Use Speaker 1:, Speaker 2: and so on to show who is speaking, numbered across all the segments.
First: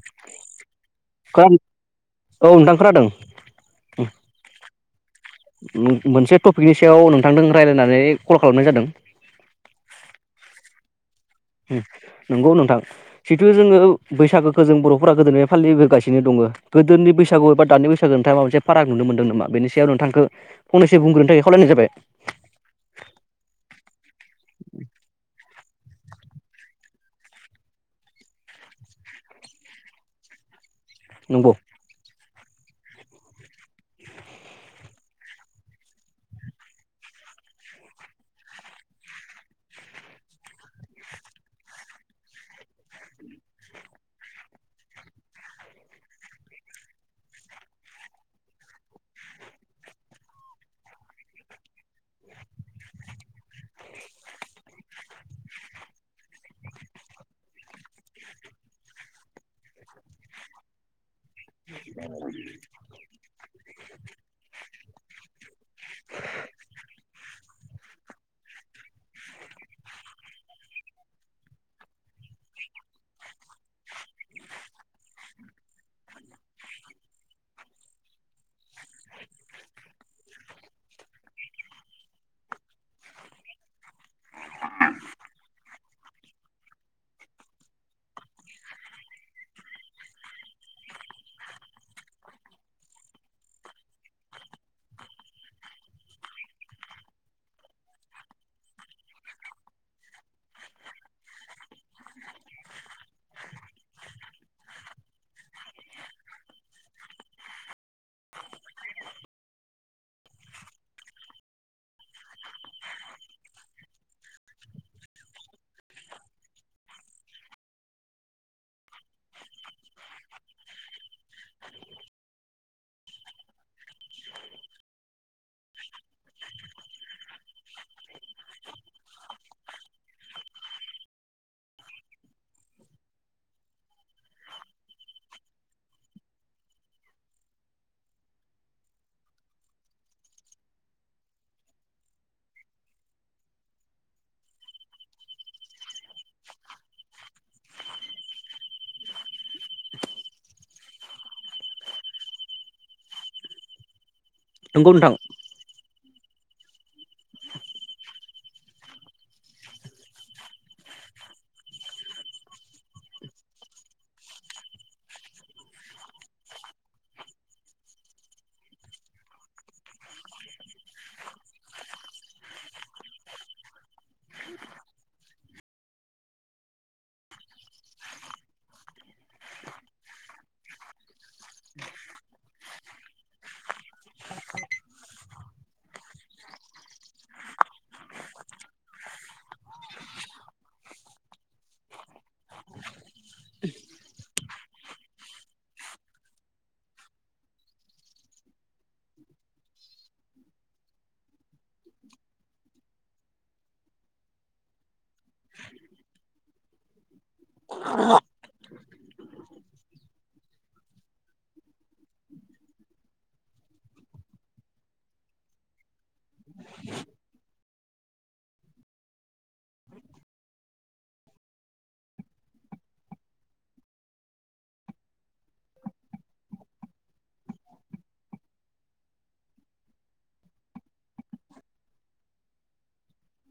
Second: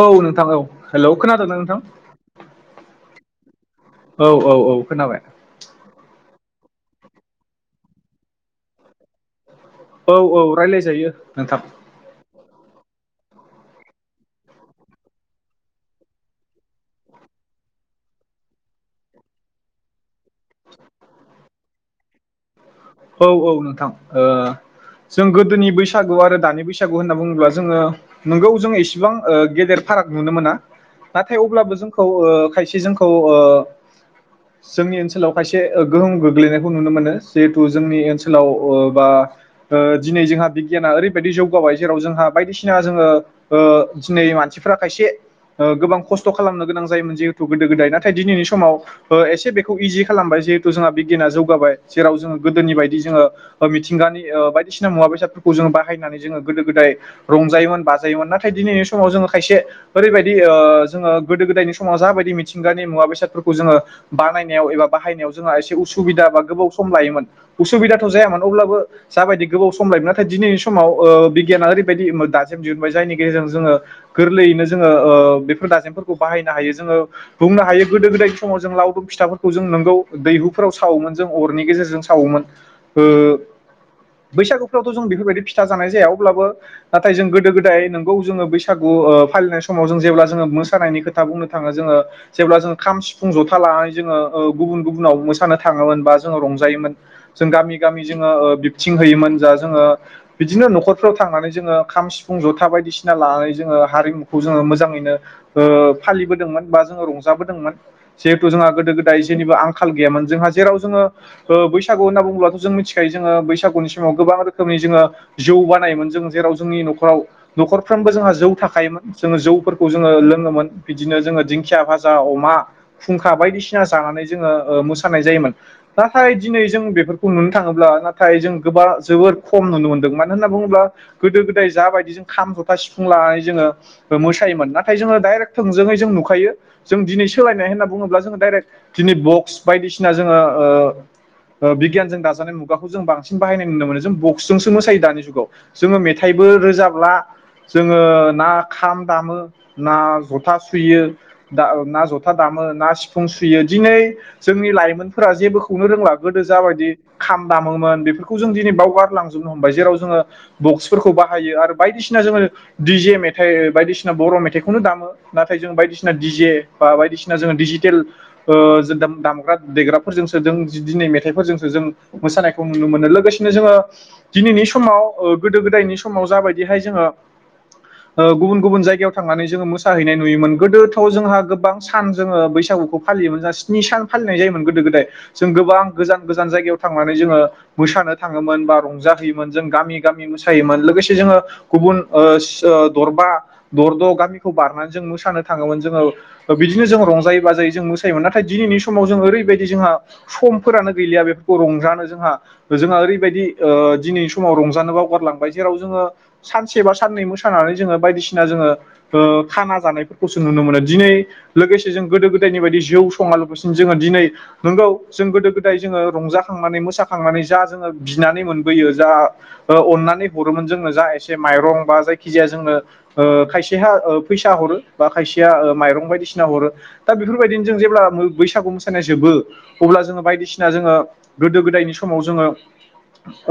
Speaker 1: औ नोंथां औ हेलौ
Speaker 2: औ
Speaker 1: खोनादोंना नोंथां
Speaker 2: नोंथां खोनादों
Speaker 1: औ औ औ खोनाबाय
Speaker 2: मोनसे टपिकनि सायाव नोंथांजों रायज्लायनानै कल खालामनाय जादों
Speaker 1: औ औ रायलायजायो नोंथां
Speaker 2: होम नंगौ नोंथां जिथु जोङो बैसागोखोजों बर'फोरा गोदोफ्राय फालिबोगासिनो दङ गोदोनि बैस बैसागु एबा दानि बैसागु नोंथाङा माबा मोनसे फाराग नुनो मोनदों नामा बेनि सायाव नोंथांखो फंनैसो बुंग्रोनो थाखाय खावायनाय जाबाय
Speaker 1: औ औ नोंथां ओ जों गोदोनि बैसागु आरो दानि बैसागु होनना बुङोब्ला जोङो नोंगौ जों इसेबां ओ गेदेर फाराग नुनो मोना नाथाय
Speaker 2: नंगौ
Speaker 1: अब्लाबो जोंखौ ओ खायसे जोंखौ ओ जोंनि ओनसोलाव खायसे गोहोम गोग्लैनायखौ नुनो मोनो जिहेथ जोंनि ओनसोलाव ओ बा दिनै ओ जोंहा बिगियाना ओरैबायदि जौगाबाय जेराव जोंहा बायदि सिना जोङो ओ दिनै मानसिफोरा खायसे गोबां खस्थ' खालामनो गोनां जायोमोन जिहेथु गोदो गोदाय नाथाय दिनैनि समाव ओ एसे बेखौ इजि खालामबाय जिहेतु जोंहा बिगियाना जौगाबाय जेराव जोङो गोदोनि बायदि जोङो ओ मिथिंगानि ओ बायदिसिना मुवा बेसादफोरखौ जों बाहायनानै जोङो गोदो -गोदाय रं रंजायोमोन बाजायोमोन नाथाय दिनैनि समाव जोङो खायसे औरैबायदि ओ जोङो गोदो गोदायनि समाव जाबायदि मिथिंगानि मुवा बेसादफोरखौ जोङो बानायाव एबा बाहायनायाव जोंहा एसे उसुबिदा बा गोबाव सम लायोमोन उसुबिदाथ' जायामोन अब्लाबो जाबायदि गोबाव सम लायोमोन नाथाय दिनैनि समाव ओ बिगियाना ओरैबायदि दासिम दिहुनबाय जायनि गेजेरजों जोङो गोरलैनो जोङो ओ बेफोर दाजेमफोरखौ बाहायनो हायो जोङो बुंनो हायो गोदो गोदाय समाव जों लावदुब फिथाफोरखौ जों नोंगौ दैहुफोराव सावोमोन जों अरनि गेजेरजों स सावोमोन ओ बैसागुफ्रावथ' जों बेफोरबायदि फिथा जानाय जाया अब्लाबो नाथाय जों गोदो गोदाय नोंगौ जोङो बैसागु ओ फालिनाय समाव जों जेब्ला जोङो मोसानायनि खोथा बुंनो थाङो जोङो जेब्ला जो खाम -सिफुं ज'था लानानै जोङो ओ गुबुन गुबुनाव मोसानो थाङोमोन बा जोङो रंजायोमोन जों गामि गामि जोङो ओ बिबथिं होयोमोन जा जोङो बिदिनो न'खरफ्राव थांनानै जोङो खाम सिफुं जथा बायदिसिना लानानै जोङो हारिमुखौ जोङो मोजाङैनो ओ फालिबोदोंमोन बा जोङो रंजाबोदोंमोन जिहेथु जोंहा गोदो -गोदाय जेनिबो आंखाल गैयामोन जोंहा जेराव जोङो ओ बैस गु होनना बुङोबथ' जों मिथिखायो जोंओ बैसागुनि समाव गोबां रोखोमनि जोंओ जौ बानायोमोन जों जेराव जोंनिनो न'खराव न'खरफ्रोमबो जोंहा जौ थाखायायोमोन जोङो जौफोरखौ जोङो लोङोमोन बिदिनो जोङो दिंखिया भाजा अमा फुंखा बायदिसिना जानानै जोङो ओ मोसानाय जायोमोन नाथाय दिनै जों बेफोरखौ नुनो थाङोब्ला नाथाय जों गोबा जोबोर खम नुनो मोनदों मानो होनना बुङोब्ला गोदो गोदाय जाबायदि जों खाम ज'था सिफुं लानानै जोङो मोसायोमोन नाथाय जोङो दडाइरेक्ट थोंजोङै जों नुखायो जों दिनै सोलायनाय होनना बुङोब्ला जोङो डाइरेक्ट दिनै बक्स बायदिसिना जोङो ओ ओ बिगियानजों दाजानाय मुगाखौ जों बांसिन बाहायनाय नुनो मोनो जों बक्सजोंसो मोसायो दानि जु जोंओ मेथाइबो रोजाबला जोङो ना खाम दामो ना जथा सुयो दाओ ना जथा दामो मो ना सिफुं सुयो दिनै जोंनि
Speaker 2: नंगौ नोंथां
Speaker 1: लाइमोनफोरा जेबोखौनो रोंला गोदो जाबायदि खाम दामोमोन बेफोरखौ जों दिनै बावगारलांजोबनो हमबाय जेराव जोङो बक्सफोरखौ बाहायो आरो बायदिसिना जोङो दि -जे मेथाइ बायदिसिना बर' मेथाइखौनो दामो नाथाय जों बायदिसिना दि जे बा बायदिसिना जोङो डिजिटेल ओ जोंदा दामग्रा देग्राफोरजोंसो जों जि दिनै मेथाइफोरजोंसो जों मोसानायखौ नुनो मोनो लोगोसेनो जोङो दिनैनि समाव ओ गोदो -गोदाय नि समाव जाबायदिहाय जोङो ओ गुबुन गुबुन जायगायाव थांनानै जोङो मोसाहैनाय नुयोमोन गोदोथ' जोंहा गोबां सान जोङो बैसागु गुखौ फालियोमोन स्नि सान फालिनाय जोयोमोन गोदो -गोदाय जों गोबां गोजान -गोजान जायगायाव थांनानै जोङो मोसानो थाङोमोन बा रंजाहयोमोन जों गामि -गामि मोसायोमोन लोगोसे जोङो गुबुन ओ सो दरबा दरद' गामिखौ बारनानै जों मोसानो थाङोमोन जोङो बिदिनो जों रंजायै बाजायै जों मोसायोमोन नाथाय दिनैनि समाव जों ओरैबायदि जोंहा समफोरानो गैलिया बेफोरखौ रंजानो जोंहा जोंहा ओरैबायदि ओ दिनैनि समाव रंजानोबाव गारलांबाय जेराव जोङो सानसे बा साननै मोसानानै जो डो बायादिसिना जोङो नुनो मोनो दिनै लोगोसे जों गोदो गोदायनि बायदि जौ संआलाबासिनो जोङो दिनै नोंगौ जों गोदो गोदाय जोङो रंजाखांनानै मोसाखांनानै जा जोङो बिनानै मोनबोयो जा ओ अननानै हरोमोन जोङो जा एसे माइरं बा जायखि जाया जोंनो खायसेहा फैसा। हरो बा खायसेया ओ माइरं बायदिसिना हरो दा बेफोरबायदिनो जों जेब्ला बैसागु मोसानाय जोबो। अब्ला जोङो बायदिसिना जोङो गोदो गोदायनि समाव जोङो।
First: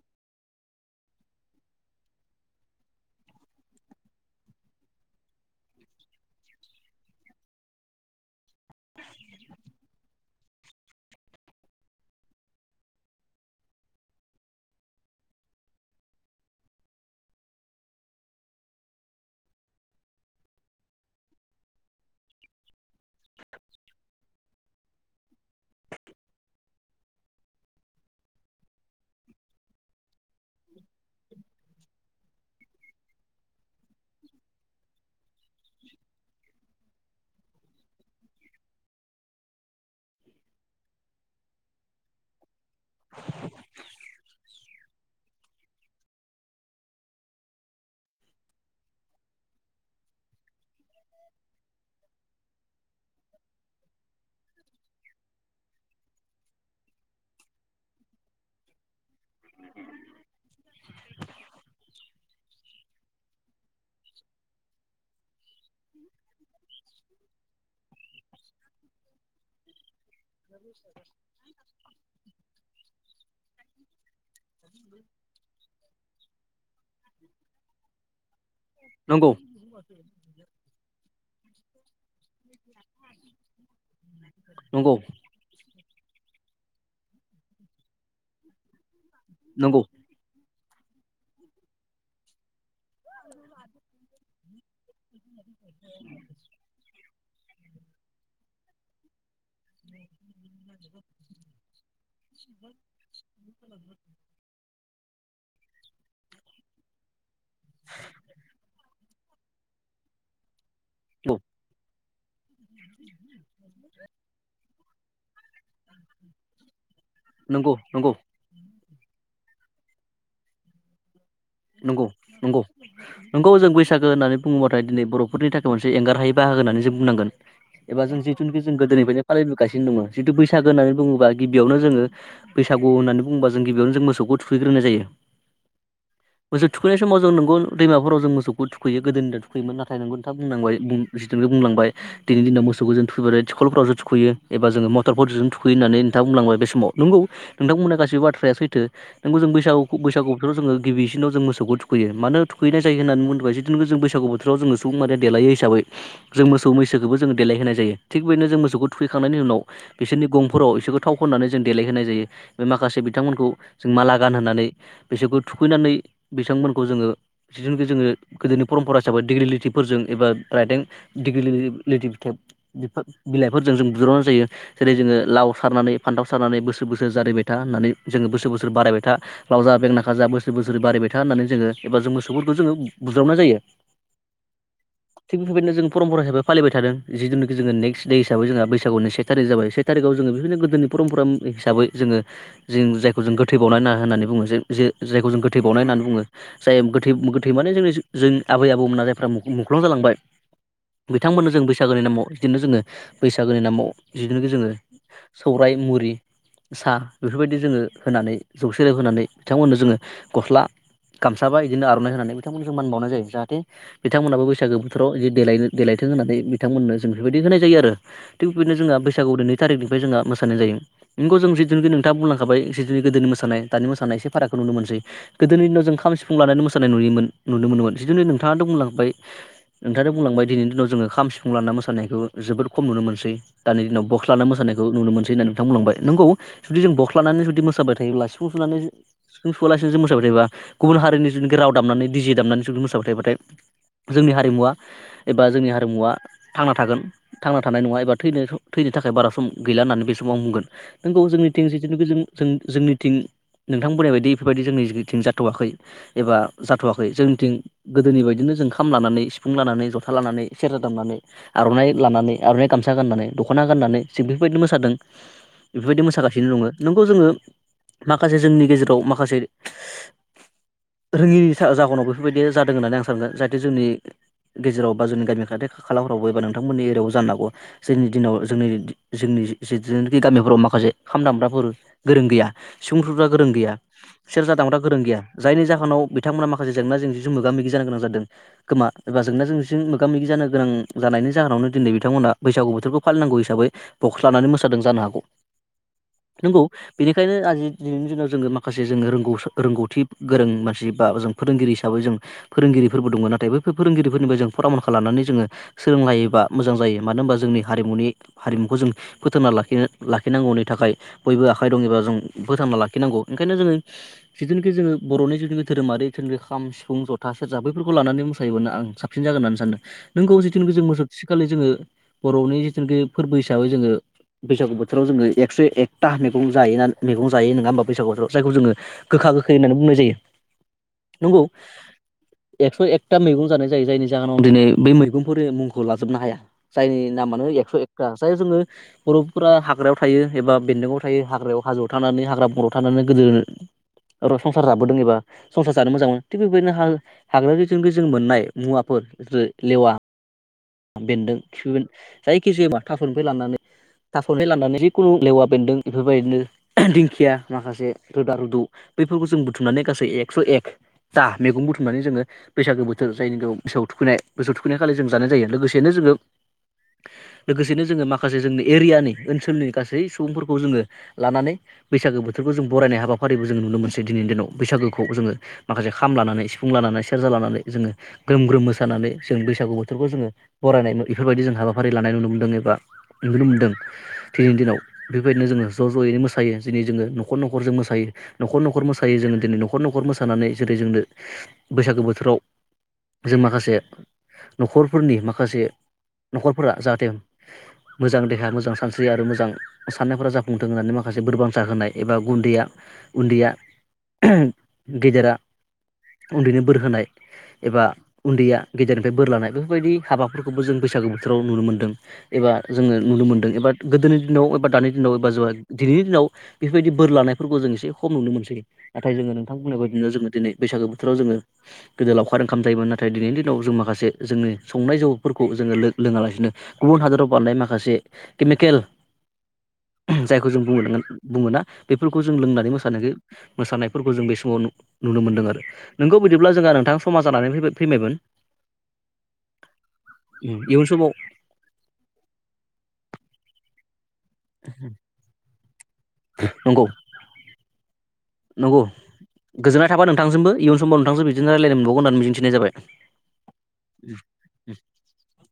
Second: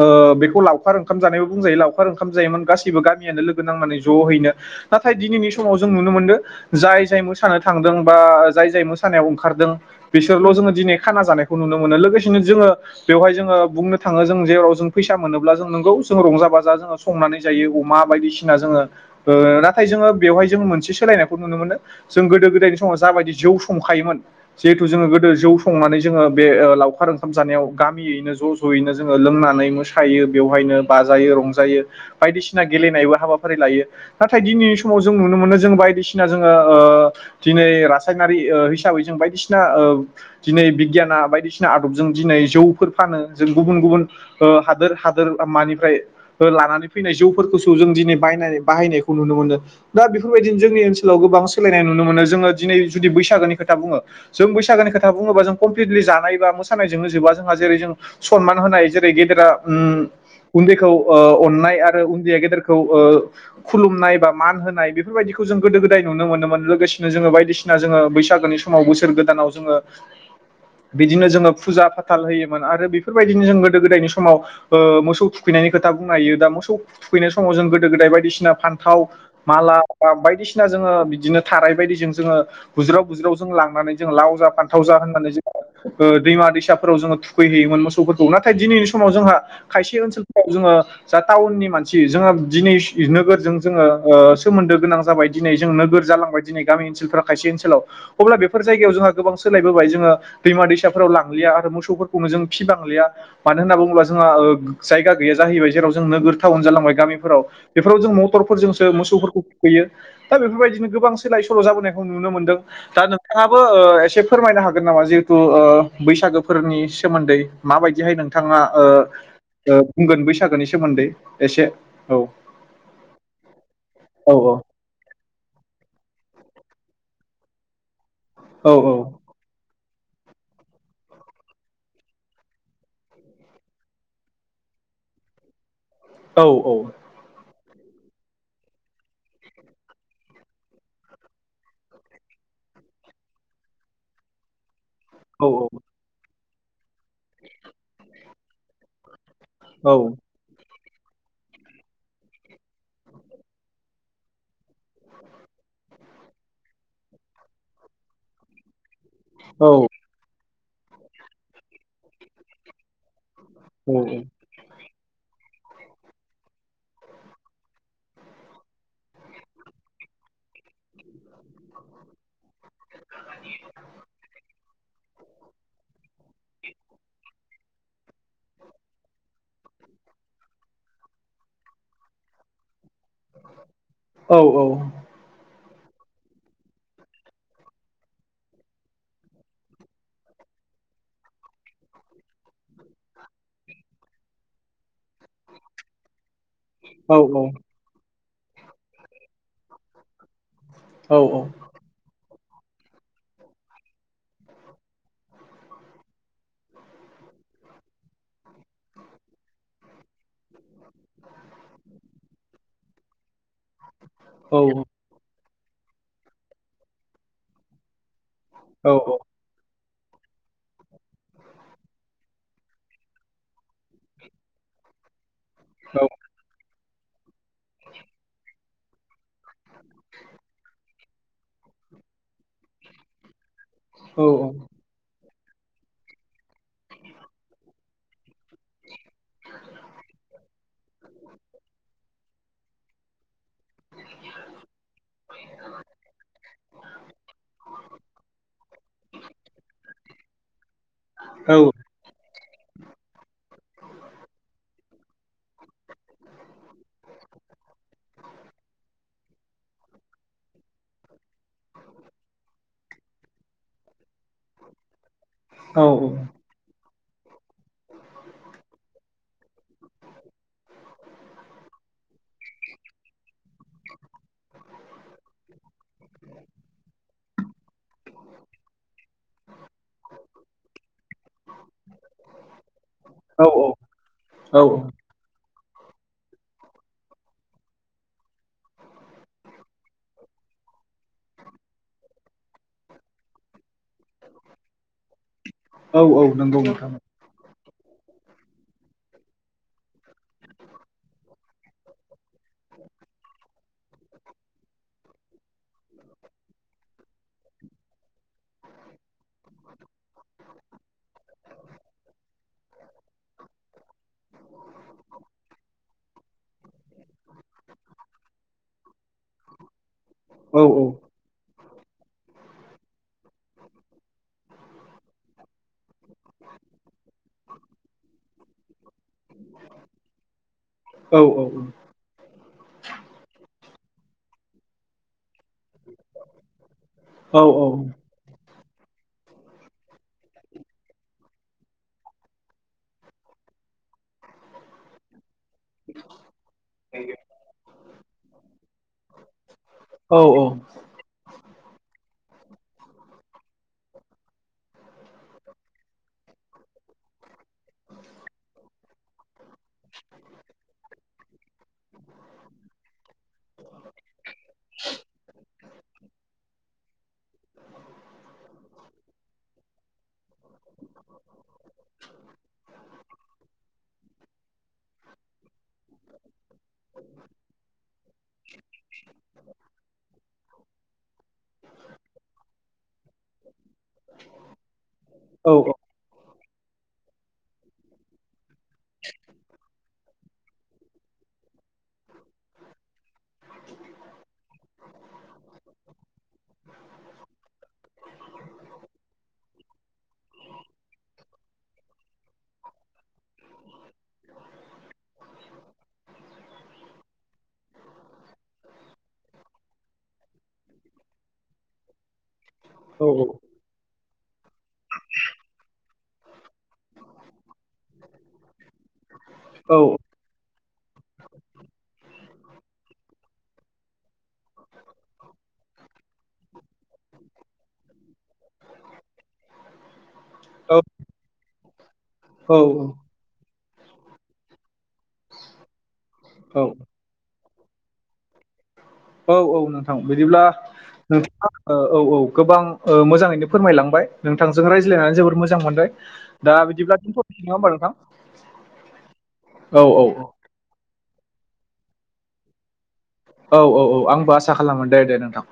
Speaker 1: ओ बेखौ लावखार ओंखाम जानायबो बुंजायो लावखार ओंखाम जायोमोन गासैबो गामियानो लोगो नांनानै ज' हैैनो। नाथाय दिनैनि समाव जों नुनो मोनदों जाय जाय मोसानो थांदों बा जाय जाय मोसानायाव ओंखार। ओंखारदों बिसोरल' जोङो दिनै। खाना जानायखौ नुनो मोनो लोगोसेनो जोङो बेवहाय जोङो बुंनो थाङो जों जेराव जों फैसा मोनोब्ला जों नोंगौ। मोनसे समाव जों रंजा-बाजा संनानै जायो अमा बायदिसिना जोङो ओ नाथाय जोङो बेवहाय सोनसे सोदोब जोङो। सोलायनायखौ नुनो मोन जों गोदो गोदायनि समाव जाबायदि जौ संखायोमोन जेहुथु जोङो गोदो जौ। संनानै जोङो बे लावखार ओंखाम जानायाव गामियैनो ज' ज'यैनो जोङो लोंनानै मोसायो बेवहाय। बेवहायनो बाजायो रंजायो बायदिसिना गेलेनायबो हाबाफारि लायो नाथाय दिनैनि समाव जों नुनो मोनो जों। जों बायदिसिना जोङो ओ दिनै रासायनारि ओ हिसाबै जों ओ बायदिसिना। दिनै बिगियाना बायदिसिना आदबजों दिनै जौफोर फानो जों गुबुन गुबुन ओ हादोर हादोर। मानिफ्राय लानानै फैनाय जौफोरखौो जों दि बाहायनायखौ नुनो मोनदों दा बेफोरबायदि जों जोंनि ओनसाव गोबां सोलायनायुनो मोन जोंङो दिनै जुदि बैसागोनि खोथा बुङो जों बैसागोनि खोथा बुङोबा जों कमप्लिटलि जानाय बा मोसानायजोंनोजोबा जोंहा जेरै जों समान होनाय जों गेदेरा ओम उन्दैखौ ओ अननाय आरो उन्दैया गेदेर। औ, ओ खुलुमनाय बा मान होनाय बेफोरबायदिखौ खौ जों गोदो गोदाय नुनो मोनोमोन लोगोसेनो जोंङो बायदिसिना जोंङो बैसागोनि समाव बोसोर गोदानाव जोंङो [unintelligible] बिदिनो जोंङो फुजा फाथाल होयोमोन आरो बेफोरबायदिनो जों गोदो गोदायनि समाव मोसौ थुखैनायनि खोथा बुंनोयो दा मोसौ थुखैनाय समाव जों गोदो गोदाय बायदिसि फान्थाव
Speaker 2: नंगौ
Speaker 1: माला बा बायदिसिना जोंङो बिदिनो थाराय बायदिजों जोङो बुज्राव बुज्राव जों लांनानै जों लाव जा फानथाव
Speaker 2: नंगौ
Speaker 1: जा होननानै जों ओ दैमा दैसाफोराव जोङो थुखैहैयोमोन मोसौफोरखौ नाथाय दिनैनि समाव जोंहा
Speaker 2: नंगौ
Speaker 1: खायसे ओनसोल जोंङो जा टाउननि मानसि जो़ङो दिनै स्टि नोगोरजों जोंङो ओ सोमोन्दो गोनां जाबाय। दिनै जों नोगोर जालांबाय दिन गामि ओनोलफाव खायसे ओनसोलाव अब्ला बे जायगायाव जोंहा गोबां सोलायबोबाय जोंङो। दैमा दैसाफोराव लांलिया आरो मोसौफोरखौनो जों फिसिनो हालिया मानो होनना बुङोब्ला जोंहा ओ जायगा गैया जाहैबाय जेराव जों नोगोर टाउन जालांबाय गामिफोराव बेफोराव जों मटरफोरजोंसो मोसौफोर थुखैयो दा बेफोरबायदिनो गोबां
Speaker 2: नंगौ
Speaker 1: सोलाय सोल' जाबोनायखौ नुनो मोनदों दा नोंथाङाबो ओ एसे। फोरमायनो हागोन नामा जिहेथु ओ बैसागोफोरनि सोमोन्दै
Speaker 2: नंगौ
Speaker 1: माबायदिहाय नोंथाङा ओ ओ बुंगोन बैसागोनि सोमोन्दै। एसे
Speaker 2: नंगौ
Speaker 1: औ
Speaker 2: नंगौ। नंगौ जों बैसागो
Speaker 1: औ
Speaker 2: होननानै बुङोबाथाय दिनै बर'फोरनि थाखाय मोनसे एंगारहायै बाहागो होननानै जों बुंनांगोन एबा जों जिथुनिखि
Speaker 1: औ
Speaker 2: जों गोदोनिफ्रायनो फालिबोगासिनो दङ। जुथु बैसागो होननानैुङोबा गिबियावनो जोङो बैसागु होन्नानै बुङोबा जों गिबियावनो जों मोसौखौ थुखैग्रोनाय जायो।
Speaker 1: [inaudible]
Speaker 2: मोसौ थुखनाय समाव जों नंगौ। दैमाफोराव जों मोसौखौ थुखैयो गोदो दिनाव थुखैमोन नाथाय नंगौ नोंथाङा बुंलांबायखौ बुंलांबाय दिनै दिनाव। मोसौखौ जों थुखैबाय टिबखलफोरावसो जो थुखैयो एबा जो म
Speaker 1: औ
Speaker 2: मटरफोरजों थुखैयो होननानै नोंथां बुंलांबाय बे समाव नोंगौ नोंथांबुंनाय गासैबो बाथ्राया सैथो। नोंबो जों
Speaker 1: औ
Speaker 2: बैागु बैसाग बोथोर जोंङो गिबि बिसिनाव जों मोसौखौ थुखैयो मानो थुखैनाय जायो होननानै बुंदोंबाय जिथु जों बैसागु बोथोराव जोङो सुबुंमाहारिया देलायो हिसाबै जों मोसौ मैसोखौबो जों देलाय होनाय जायो थिग बेदिनो जों मोसौखौ थुखैखांनायनि उनाव
Speaker 1: औ
Speaker 2: बिसोरनि गंफोराव बिसोरखौ थाव फननानै जों देलायहोनाय जायो बे माखासे बिथांमोनखौ। जों माला गानहोननानै बिसोरखौ थुखैनानै। बिथांमोनखौ जोंङो जिथुुनखि जोङो गोदोनि परमपरा हिसाबै डेग्रिलिटिफोरजों एबा राइथें दिल्गिथि फिथाइफोर बिलाइफोरजों जों बुज्रावनाय जायो जायो जेरै जोङो लाव सारनानै। फान्थाव सार बोसोर बोसोर जारिायबाय था होननानै जोङो बोसोर बोसोर बायबाय था लाव जा बेंख्ना खाजा बोसोर बोसोर बारायबाय था होनानै जों एबा मोसौफोरखौ जों बुज्रावनाय जायो।
Speaker 1: औ
Speaker 2: बेफोरबादिनो जों परम परा हिसाबै फलिबाय थादों जिथु जोंङो नेक्ट दे हिसै जोंहा बैसागनि से थारि जाबाय से थारिखआव जोंङो बेफोरबादिनो गोदोनि परमपरा हिसाबै जोंङो जों जायखौ जों गोथै बावना ना‌ होननानै बुङो जे जे जायखौ जों गोथै बाव बुङो जाय गोथै
Speaker 1: औ
Speaker 2: गोथै माने जोंनि जोंनि आबै आबौमोना जायफ्रा मु मुख्लं जालांबाय
Speaker 1: औ
Speaker 2: बिथांमोननो जों बैसागोनि नामाव बिदिनो जोंङो बैसागोनि नामाव बिदिनो जोङो सौराय मुरि साहा बेफोरबायदि जोंङो होनानै जौसे रां होनानै बिथांमोननो जोंङो गस्ला गामसा बा बिदिनो आर'नाइ होनानै बिथांमोनखौ मान बावनाय जायो जाहाथे बिथांमोनाबो
Speaker 1: औ
Speaker 2: बैसागो
Speaker 1: औ
Speaker 2: बोथोराव जि देलायनो देलायथों होननानै बिथांमोननो जों बेफोरबायदि होनाय जायो आरो थिग बिदिनो जोंहा बैसागुआव नै थारिख जोंहा मोसानाय जायो नोंगौ जों जे जों जे नोंथाङा बुंलांखाबाय जि गोदोनि मोसानाय दानि मोसानाय एसे फारागखौ नुनो मोनसै सै गोदोनि दिनाव जों खाम सिफुं लानानै मोसानाय नुयोमोन नुनो मोनोमोन जिथु नोंथाङाथ' बुंलां ओमफ्राय नोंथाङा बुंलांबाय दिनैनि दिनाव जोंङो खाम सिफुं लाना मोसानायखौ जोबोद खम नुनो मोनसै दानि दिनाव बक्स लान मोसानायखौ नु मोनसै होननानै थां बुंलांबाय नोंगौ जुदि जों बक्स लानानै जुदि मोसाबाय थायोब्ला सिफुं सुनानै सिुफुं सुवलासिनो जुदि मोसाबाय थायोबा गुबुन हारिनि जुदि राव दामनानै डि जि दामनानै जुदि मोसाबाय थायोबाथाय जोंनि हारिमुवा एबा जोंनि हारिमुवा थांना थागोन थांना थानाय नङा एबा थैनो थैनो थाखाय बारा सम गैला होननानै बे समाव आं बुंगोन नोंगौ जोंनिथिं जिथुुनाखि जों जों जोंनिथिं नोंथां बुंनायबायदि बेफोरबायदि जोंनि थिं जाथ'वाखै एबा जाथ'वाखै जोंथिं गोदोनि बायदिनो जों खाम लानानै सिुफुं लानानै जथा लानानै सेरजा दामनानै आर'नाइ लानानै आर'नाइ गामसा गाननानै दख'ना गाननानै जों बेफोरबायदि मोसादों बेफोरबायदि मोसागासिनो दङो नोंगौ जोङो माखासे जोंनि गेजेराव माखासे रोङिनि सा जाहोनाव बेफोरबायदि जादों होननानै आं सानगोन जाहाथे जोंनि गेजेराव बा जोंनि गामियाव जाहाथे हालामफ्रावबो एबा नोंथांमोननि एरियायावबो जानो हागौ जोंनि दिनाव जोंनि दि जोंनि जि जे‌ जेनाखि गामिफ्राव मा खासे खाम दामग्राफोर गोरों गैया सिफुं सुग्रा
Speaker 1: औ
Speaker 2: गोरों गैया सेरजा
Speaker 1: औ
Speaker 2: दामग्रा गोरों गैया जायनि जाहोनाव बिथांमोना माखासे जेंना जेंजिजों मोगा मोगि जानो गोनां जादों खोमा एबा जेंना जेंसिजों मोगा मोगि जा नो गोनां जानायनि जाहोनावनो दिनै बिथांमोना बैसागु बोथोरखौ फालिनांगौ हिसाबै बक्स लानानै मोसादों जानो हागौ
Speaker 1: औ औ नंगौ
Speaker 2: नोंगौ
Speaker 1: नोंथां
Speaker 2: बेनिखायनो आजि दिनैनि दिनाव जोङो माखासे जोङो रोंगौसा रोंगौथि गोरों मानसि बा जों फोरोंगिरि हिसाबै जों फोरोंगिरिफोरबो दङो नाथायबो बे फोरोंगिरिफोरनिबो जों फरामनखौ लानानै जोङो सोलोंनो हायोबा मोजां जायो मानो होनबा जोंनि हारिमुनि हारिमुखौ जों फोथांना लाखिनो लाखिनांगौनि थाखाय बयबो आखाइ दङ एबा जों फोथांना लाखिनांगौ ओंखायनो जोङो जिथुखि जोङो जुदि जोङो धोरोमारि [inaudible] खाम सि फुं जथा सेरजा बैफोरखौ लानानै मोसायोबा ना आं साबसिन जागोन होननानै सानदों नोंगौ
Speaker 1: औ
Speaker 2: जिथुनाखि जों [unintelligible] थिखालनि जोङो बर'नि जिथुनाखि फोरबो हिसाबै जोङो बैसागु बोथोराव जोङो एकस एक था मैगं जायोना मैगं जायो नङा होमबा बैागुयावथ' जायखौ जोङो गोखा गोखै होननानै बुंनाय जायो
Speaker 1: औ
Speaker 2: नोंगौ एकस' एकथा मैगं जानाय जायो जायनि जाहोनाव दिनै बे मैगंफोरनि मुं खौ लाजोबनो हाया जायनि
Speaker 1: औ
Speaker 2: नामानो एकस' एकथा जाय जोङो बर'फोरा हाग्रायाव थायो एबा बेन्दोंआव थायो हाग्रायाव हाजोआव थानानै हाग्रा बंग्रायाव थानानै गोदो आरो संसार जाबोदों एबा संसार जानो मोजां मोनो थिग बेफोरबादिनो हा हाग्राजों जों मोननाय मुवाफोर जे लेवा
Speaker 1: औ औ
Speaker 2: बेन्दों खिफि बेन जायखि जाया माथाफोरनिफ्राय लानानै थास' निफाय लानानै लानानै जिखुनु लेवा बेन्दों बेफोरबायदिनो दिंखिया माखासे रोदा रुदु बैफोरखौ जों बुथुमनानै गासै एक्स' एक था मैगं बुुथुमनानै जोङो बैसागो बोथोर जायनि [inaudible] मोसौथुखैनाय मोसौ थुखैनाय खाललि जों जानाय जायो लोगोसेनो जोङो लोगोसेनो जोङो माखासे जोंनि एरियानि ओनसोलनि गासै सुबुंफोरखौ जोङो लानानै बैसागो बोथोर जों बरायनाय हाबाफारिबो जों नुनो मोनै दिनै दिनाव बैसागोखौ जोङो माखासे खाम लानानै सिफुं लानानै सेरजा लानानै जोङो ग्रोम ग्रोम मोसानानै जों बैसागु बोथोरखौ जोङो फरायनाय बेफोरबायदि जों हाबाफारि लानाय नुनो मोनदों एबा नुनो मोनदों दिनैनि दिनाव बेबायदिनो जोङो ज' ज'यैनो मोस मोसायो दिनै जोङो न'खर न'खरजों मोसायो न'खर न'खर मोसायो जोङो दिनै न'खर न'खर मोसानानै जेरै जोंनो बैसागो बोथोराव
Speaker 1: [unintelligible]
Speaker 2: जों माखासे न'खर फोरफोरनि माखासे न'खरफोरा जाहाथे मोजां देहाया मोजां सानस्रियो आरो मोजां साननायफोरा जाफुंथों होननानै माखासे बोरबांसा होनाय एबा गुन्दैया उन्दैया गेदेरा उन्दैनो बोर होनाय एबा उन्दैया गेदेरनिफ्राय बोर लानायबो बेफोरबायायदि हाबाफोरखौबो जों बैसागु बोथोराव नुनो मोनदों एबा जोङो नुनो मोनदों एबा गोदोनि दिनाव एबा दानि दिनाव एबा ज दिनैनि दिनाव बेफोरबायदि बोर लानायफोरखौ जों एसे खम नुनो मोनसै नाथाय जो नोंथां बोंनाय बदिनो जोङो दिनै बैसागो बोथोराव जोङो गोदो लावखार ओंखाम जायोमोन नाथाय दिनैनि दिनाव जों माखासे जोंनि संनाय जौफोरखौ जोङो लोङा लासिनो गुबुन हादराव बारनाय माखासे केमिकेल जायखौ जों बुं बुङोना बेफोरखौ जों
Speaker 1: औ
Speaker 2: लोंनानै
Speaker 1: औ
Speaker 2: मोसानायखो मोसानायफोरखौ जों बे समाव नुनो मोन्दों आरो नोंगौ बिायदिब्ला
Speaker 1: औ
Speaker 2: जोंहा नोंथां समाज जानानै फैबाय फैबायमोन।
Speaker 1: औ औ नोंथां बिदिब्ला
Speaker 2: इयुन समाव
Speaker 1: नोंथाङा औ औ गोबां ओ मोजाङैनो फोरमायलांबाय। नोंथांजों रायज्लायनानै जोबोद मोजां मोनबाय दा
Speaker 2: नंगौ
Speaker 1: बिदिब्ला दोनथ'नि नङा होमबा नोंथां। औ
Speaker 2: गोजोन्नाय
Speaker 1: औ
Speaker 2: थाबाय
Speaker 1: औ
Speaker 2: नोंथांजोंबो इयुन समाव नोंथांजों बिदिनो रायज्लायनो मोनबावगोन होननानै मिजिंथिनाय जाबाय।
Speaker 1: औ औ औ आंबो आसा खालामो दे दे नोंथां।